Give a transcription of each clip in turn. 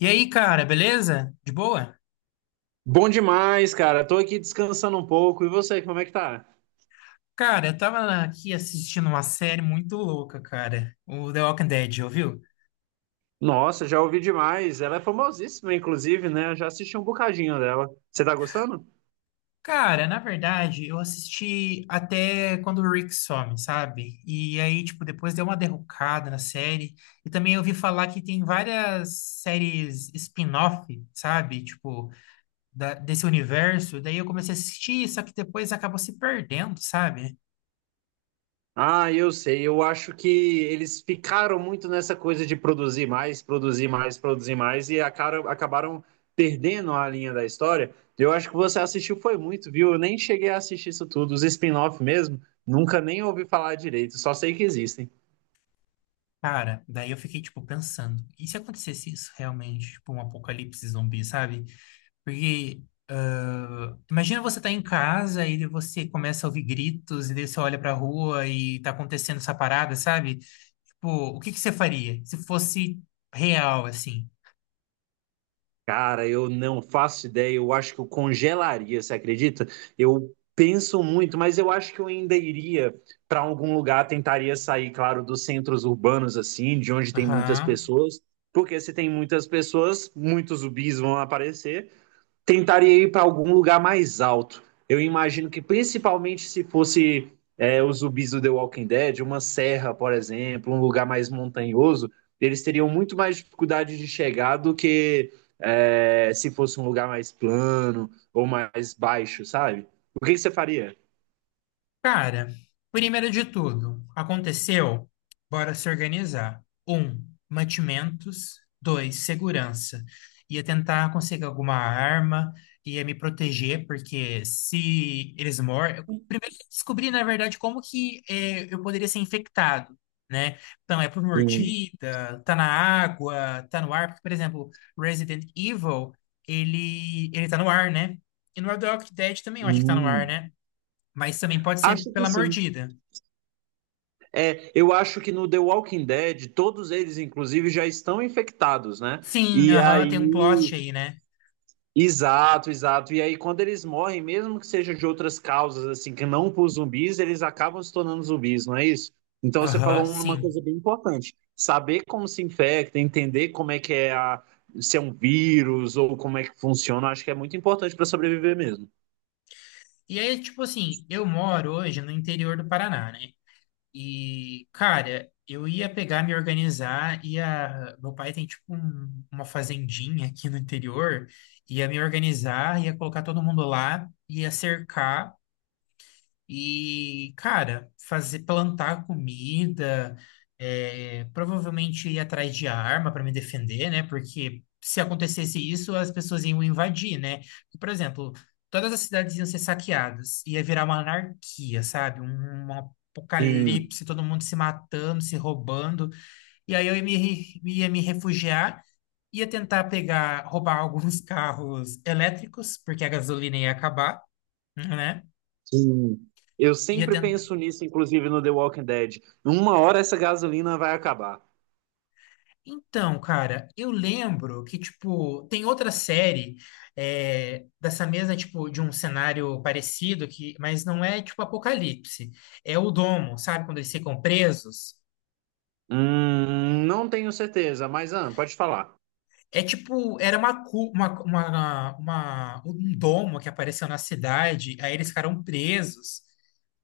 E aí, cara, beleza? De boa? Bom demais, cara. Tô aqui descansando um pouco. E você, como é que tá? Cara, eu tava aqui assistindo uma série muito louca, cara. O The Walking Dead, ouviu? Nossa, já ouvi demais. Ela é famosíssima, inclusive, né? Eu já assisti um bocadinho dela. Você tá gostando? Cara, na verdade, eu assisti até quando o Rick some, sabe? E aí, tipo, depois deu uma derrocada na série. E também eu ouvi falar que tem várias séries spin-off, sabe? Tipo, desse universo. Daí eu comecei a assistir, só que depois acabou se perdendo, sabe? Ah, eu sei. Eu acho que eles ficaram muito nessa coisa de produzir mais, produzir mais, produzir mais e acabaram perdendo a linha da história. Eu acho que você assistiu foi muito, viu? Eu nem cheguei a assistir isso tudo. Os spin-off mesmo, nunca nem ouvi falar direito. Só sei que existem. Cara, daí eu fiquei, tipo, pensando, e se acontecesse isso realmente, tipo, um apocalipse zumbi, sabe? Porque, ah, imagina você tá em casa e você começa a ouvir gritos, e daí você olha pra rua e tá acontecendo essa parada, sabe? Tipo, o que que você faria se fosse real, assim? Cara, eu não faço ideia. Eu acho que eu congelaria, você acredita? Eu penso muito, mas eu acho que eu ainda iria para algum lugar, tentaria sair, claro, dos centros urbanos, assim, de onde tem muitas Aham. pessoas, porque se tem muitas pessoas, muitos zumbis vão aparecer, tentaria ir para algum lugar mais alto. Eu imagino que principalmente se fosse os zumbis do The Walking Dead, uma serra, por exemplo, um lugar mais montanhoso, eles teriam muito mais dificuldade de chegar do que se fosse um lugar mais plano ou mais baixo, sabe? O que, que você faria? Cara, primeiro de tudo, aconteceu? Bora se organizar. Um, mantimentos. Dois, segurança. Ia tentar conseguir alguma arma, ia me proteger, porque se eles morrem. Primeiro, eu descobri, na verdade, como que eu poderia ser infectado, né? Então, é por Sim. mordida, tá na água, tá no ar. Porque, por exemplo, Resident Evil, ele tá no ar, né? E no Red Dead também eu acho que tá no ar, Hum. né? Mas também pode ser Acho que pela sim. mordida. É, eu acho que no The Walking Dead, todos eles, inclusive, já estão infectados, né? Sim, E aham, aí, tem um plot aí, né? exato, exato. E aí, quando eles morrem, mesmo que seja de outras causas, assim, que não por zumbis, eles acabam se tornando zumbis, não é isso? Então, você Aham, falou um, uma coisa sim. bem importante: saber como se infecta, entender como é que é se é um vírus ou como é que funciona, acho que é muito importante para sobreviver mesmo. E aí, tipo assim, eu moro hoje no interior do Paraná, né? E, cara, eu ia pegar, me organizar, ia. Meu pai tem, tipo, uma fazendinha aqui no interior, ia me organizar, ia colocar todo mundo lá, ia cercar. E, cara, fazer plantar comida, é, provavelmente ir atrás de arma para me defender, né? Porque se acontecesse isso, as pessoas iam invadir, né? Por exemplo, todas as cidades iam ser saqueadas, ia virar uma anarquia, sabe? Um Sim, apocalipse, todo mundo se matando, se roubando. E aí eu ia me, re- ia me refugiar, ia tentar pegar, roubar alguns carros elétricos, porque a gasolina ia acabar, né? sim. Eu Ia sempre penso nisso, inclusive no The Walking Dead. Uma hora essa gasolina vai acabar. Então, cara, eu lembro que, tipo, tem outra série é, dessa mesma, tipo, de um cenário parecido, que, mas não é, tipo, Apocalipse. É o Domo, sabe? Quando eles ficam presos. Não tenho certeza, mas ah, pode falar. É tipo, era uma, cu- uma- um domo que apareceu na cidade, aí eles ficaram presos.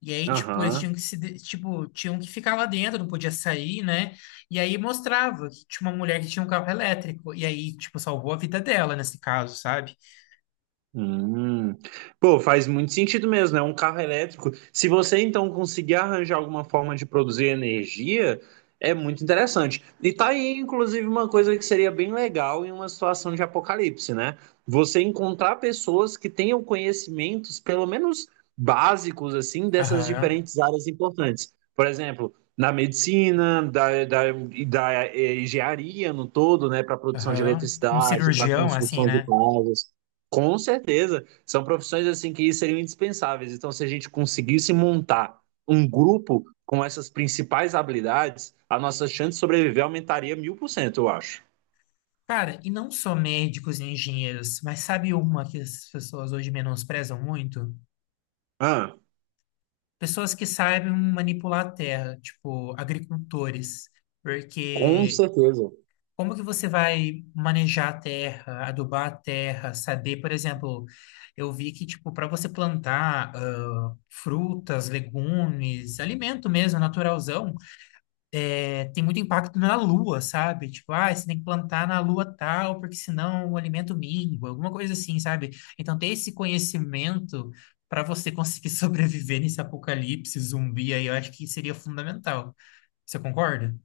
E aí, tipo, eles tinham Aham. que se, de- tipo, tinham que ficar lá dentro, não podia sair, né? E aí mostrava que tinha uma mulher que tinha um carro elétrico. E aí, tipo, salvou a vida dela nesse caso, sabe? Hum. Pô, faz muito sentido mesmo, né? Um carro elétrico. Se você então conseguir arranjar alguma forma de produzir energia, é muito interessante. E tá aí, inclusive, uma coisa que seria bem legal em uma situação de apocalipse, né? Você encontrar pessoas que tenham conhecimentos, pelo menos básicos, assim, dessas Aham, diferentes áreas importantes. Por exemplo, na medicina, e da engenharia no todo, né? Para produção de aham. Tipo, um eletricidade, para cirurgião, assim, construção de né? casas. Com certeza. São profissões assim que seriam indispensáveis. Então, se a gente conseguisse montar um grupo com essas principais habilidades, a nossa chance de sobreviver aumentaria 1000%, eu acho. Cara, e não só médicos e engenheiros, mas sabe uma que as pessoas hoje menosprezam muito? Ah, Pessoas que sabem manipular a terra, tipo agricultores. com Porque certeza. como que você vai manejar a terra, adubar a terra, saber, por exemplo, eu vi que, tipo, para você plantar ah, frutas, legumes, alimento mesmo, naturalzão, é, tem muito impacto na lua, sabe? Tipo, ah, você tem que plantar na lua tal, porque senão o alimento mingua, alguma coisa assim, sabe? Então, ter esse conhecimento para você conseguir sobreviver nesse apocalipse zumbi aí, eu acho que seria fundamental. Você concorda?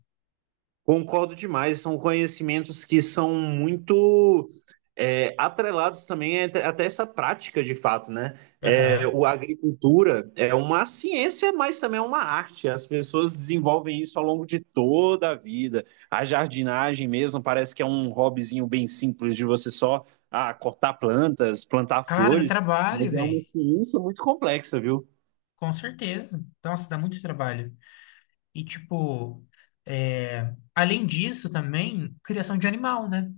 Concordo demais, são conhecimentos que são muito atrelados também até essa prática de fato, né? É, Aham. o a agricultura é uma ciência, mas também é uma arte. As pessoas desenvolvem isso ao longo de toda a vida. A jardinagem mesmo parece que é um hobbyzinho bem simples de você só cortar plantas, plantar Cara, dá flores, trabalho, mas é uma velho. ciência muito complexa, viu? Com certeza. Nossa, dá muito trabalho. E, tipo, é, além disso também, criação de animal, né?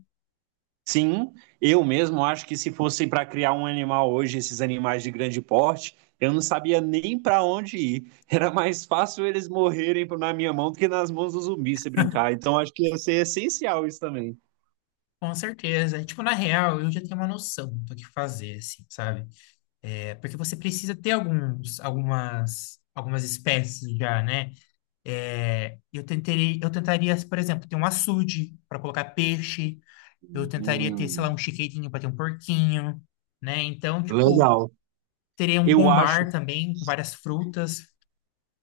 Sim, eu mesmo acho que se fosse para criar um animal hoje, esses animais de grande porte, eu não sabia nem para onde ir. Era mais fácil eles morrerem na minha mão do que nas mãos do zumbi se brincar. Então acho que ia ser essencial isso também. Com certeza. Tipo, na real, eu já tenho uma noção do que fazer, assim, sabe? É, porque você precisa ter algumas espécies já, né? É, eu tentaria, por exemplo, ter um açude para colocar peixe, eu tentaria ter, sei lá, Hum, um chiqueirinho para ter um porquinho, né? Então, tipo, legal. teria um Eu acho pomar também, com várias frutas.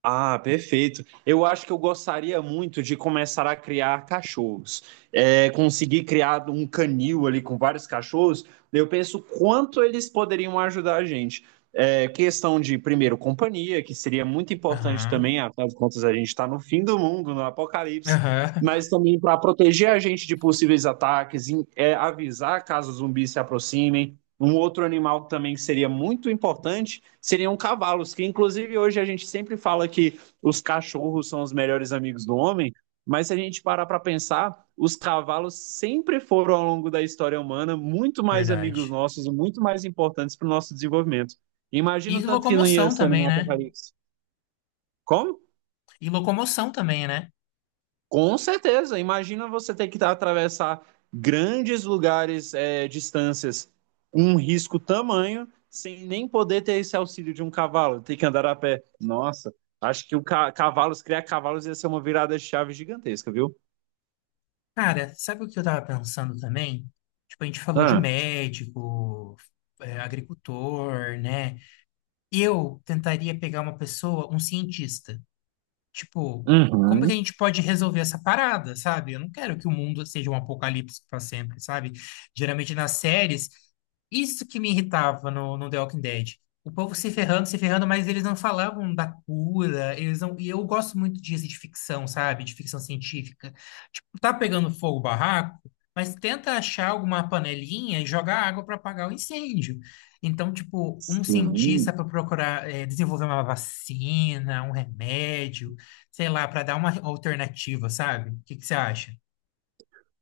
Ah, perfeito. Eu acho que eu gostaria muito de começar a criar cachorros. É, conseguir criar um canil ali com vários cachorros, eu penso quanto eles poderiam ajudar a gente. É, questão de, primeiro, companhia, que seria muito importante Aham, também, afinal de contas, a gente está no fim do mundo, no apocalipse, aham, mas também para proteger a gente de possíveis ataques, avisar caso zumbis se aproximem. Um outro animal também que seria muito importante seriam cavalos, que inclusive hoje a gente sempre fala que os cachorros são os melhores amigos do homem, mas se a gente parar para pensar, os cavalos sempre foram, ao longo da história humana, muito mais amigos verdade. nossos, muito mais importantes para o nosso desenvolvimento. Imagina E o tanto que não ia locomoção ser um também, né? apocalipse. Como? E locomoção também, né? Com certeza. Imagina você ter que atravessar grandes lugares, distâncias, um risco tamanho, sem nem poder ter esse auxílio de um cavalo, ter que andar a pé. Nossa, acho que o ca cavalos, criar cavalos ia ser uma virada de chave gigantesca, viu? Cara, sabe o que eu tava pensando também? Tipo, a gente falou de Ah, médico, é, agricultor, né? Eu tentaria pegar uma pessoa, um cientista. Tipo, como que a uhum, gente pode resolver essa parada, sabe? Eu não quero que o mundo seja um apocalipse para sempre, sabe? Geralmente nas séries, isso que me irritava no The Walking Dead. O povo se ferrando, se ferrando, mas eles não falavam da cura, eles não... E eu gosto muito disso de ficção, sabe? De ficção científica. Tipo, tá pegando fogo o barraco, mas tenta achar alguma panelinha e jogar água para apagar o incêndio. Então, tipo, um cientista sim. para procurar desenvolver uma vacina, um remédio, sei lá, para dar uma alternativa, sabe? O que que você acha?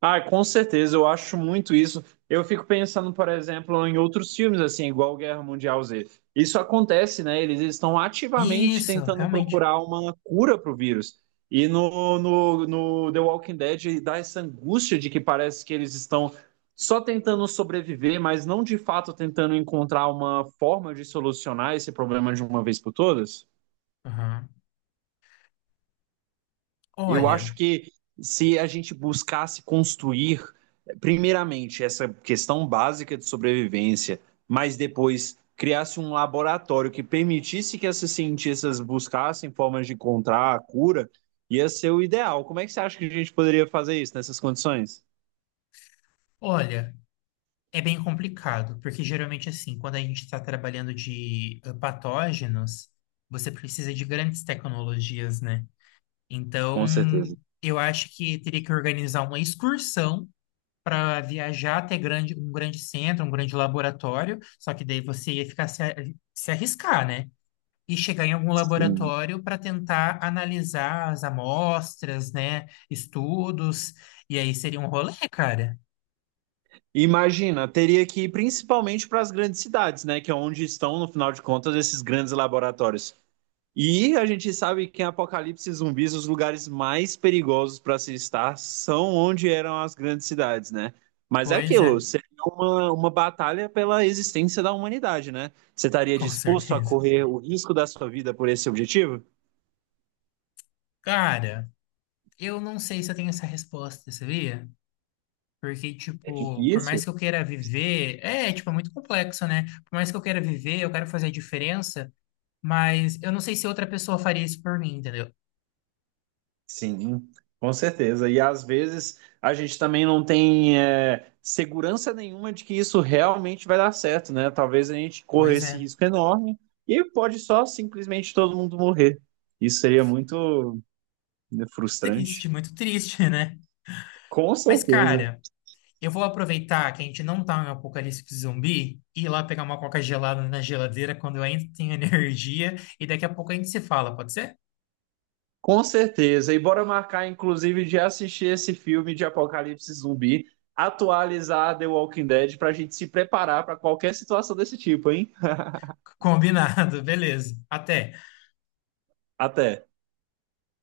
Ah, com certeza, eu acho muito isso. Eu fico pensando, por exemplo, em outros filmes, assim, igual Guerra Mundial Z. Isso acontece, né? Eles estão ativamente Isso, tentando realmente. procurar uma cura para o vírus. E no The Walking Dead dá essa angústia de que parece que eles estão só tentando sobreviver, mas não de fato tentando encontrar uma forma de solucionar esse problema de uma vez por todas. Aham. Eu Olha, acho que se a gente buscasse construir, primeiramente, essa questão básica de sobrevivência, mas depois criasse um laboratório que permitisse que esses cientistas buscassem formas de encontrar a cura, ia ser o ideal. Como é que você acha que a gente poderia fazer isso nessas condições? olha, é bem complicado, porque geralmente assim, quando a gente está trabalhando de patógenos, você precisa de grandes tecnologias, né? Então, Com certeza. eu acho que teria que organizar uma excursão para viajar um grande centro, um grande laboratório, só que daí você ia ficar se arriscar, né? E chegar em algum Sim. laboratório para tentar analisar as amostras, né? Estudos. E aí seria um rolê, cara. Imagina, teria que ir principalmente para as grandes cidades, né? Que é onde estão, no final de contas, esses grandes laboratórios. E a gente sabe que em apocalipse zumbis, os lugares mais perigosos para se estar são onde eram as grandes cidades, né? Mas é Pois aquilo, é, seria uma batalha pela existência da humanidade, né? Você estaria com disposto a certeza. correr o risco da sua vida por esse objetivo? Cara, eu não sei se eu tenho essa resposta, sabia? Porque, É tipo, por difícil. mais que eu queira viver, é, tipo, é muito complexo, né? Por mais que eu queira viver, eu quero fazer a diferença, mas eu não sei se outra pessoa faria isso por mim, entendeu? Sim, com certeza. E às vezes a gente também não tem segurança nenhuma de que isso realmente vai dar certo, né? Talvez a gente corra Pois esse é. risco enorme e pode só simplesmente todo mundo morrer. Isso seria muito né, Triste, frustrante. muito triste, né? Com Mas, certeza. cara. Eu vou aproveitar que a gente não tá em um apocalipse zumbi e ir lá pegar uma coca gelada na geladeira quando eu ainda tenho energia e daqui a pouco a gente se fala, pode ser? Com certeza. E bora marcar, inclusive, de assistir esse filme de Apocalipse Zumbi, atualizar The Walking Dead para a gente se preparar para qualquer situação desse tipo, hein? Combinado, beleza. Até. Até.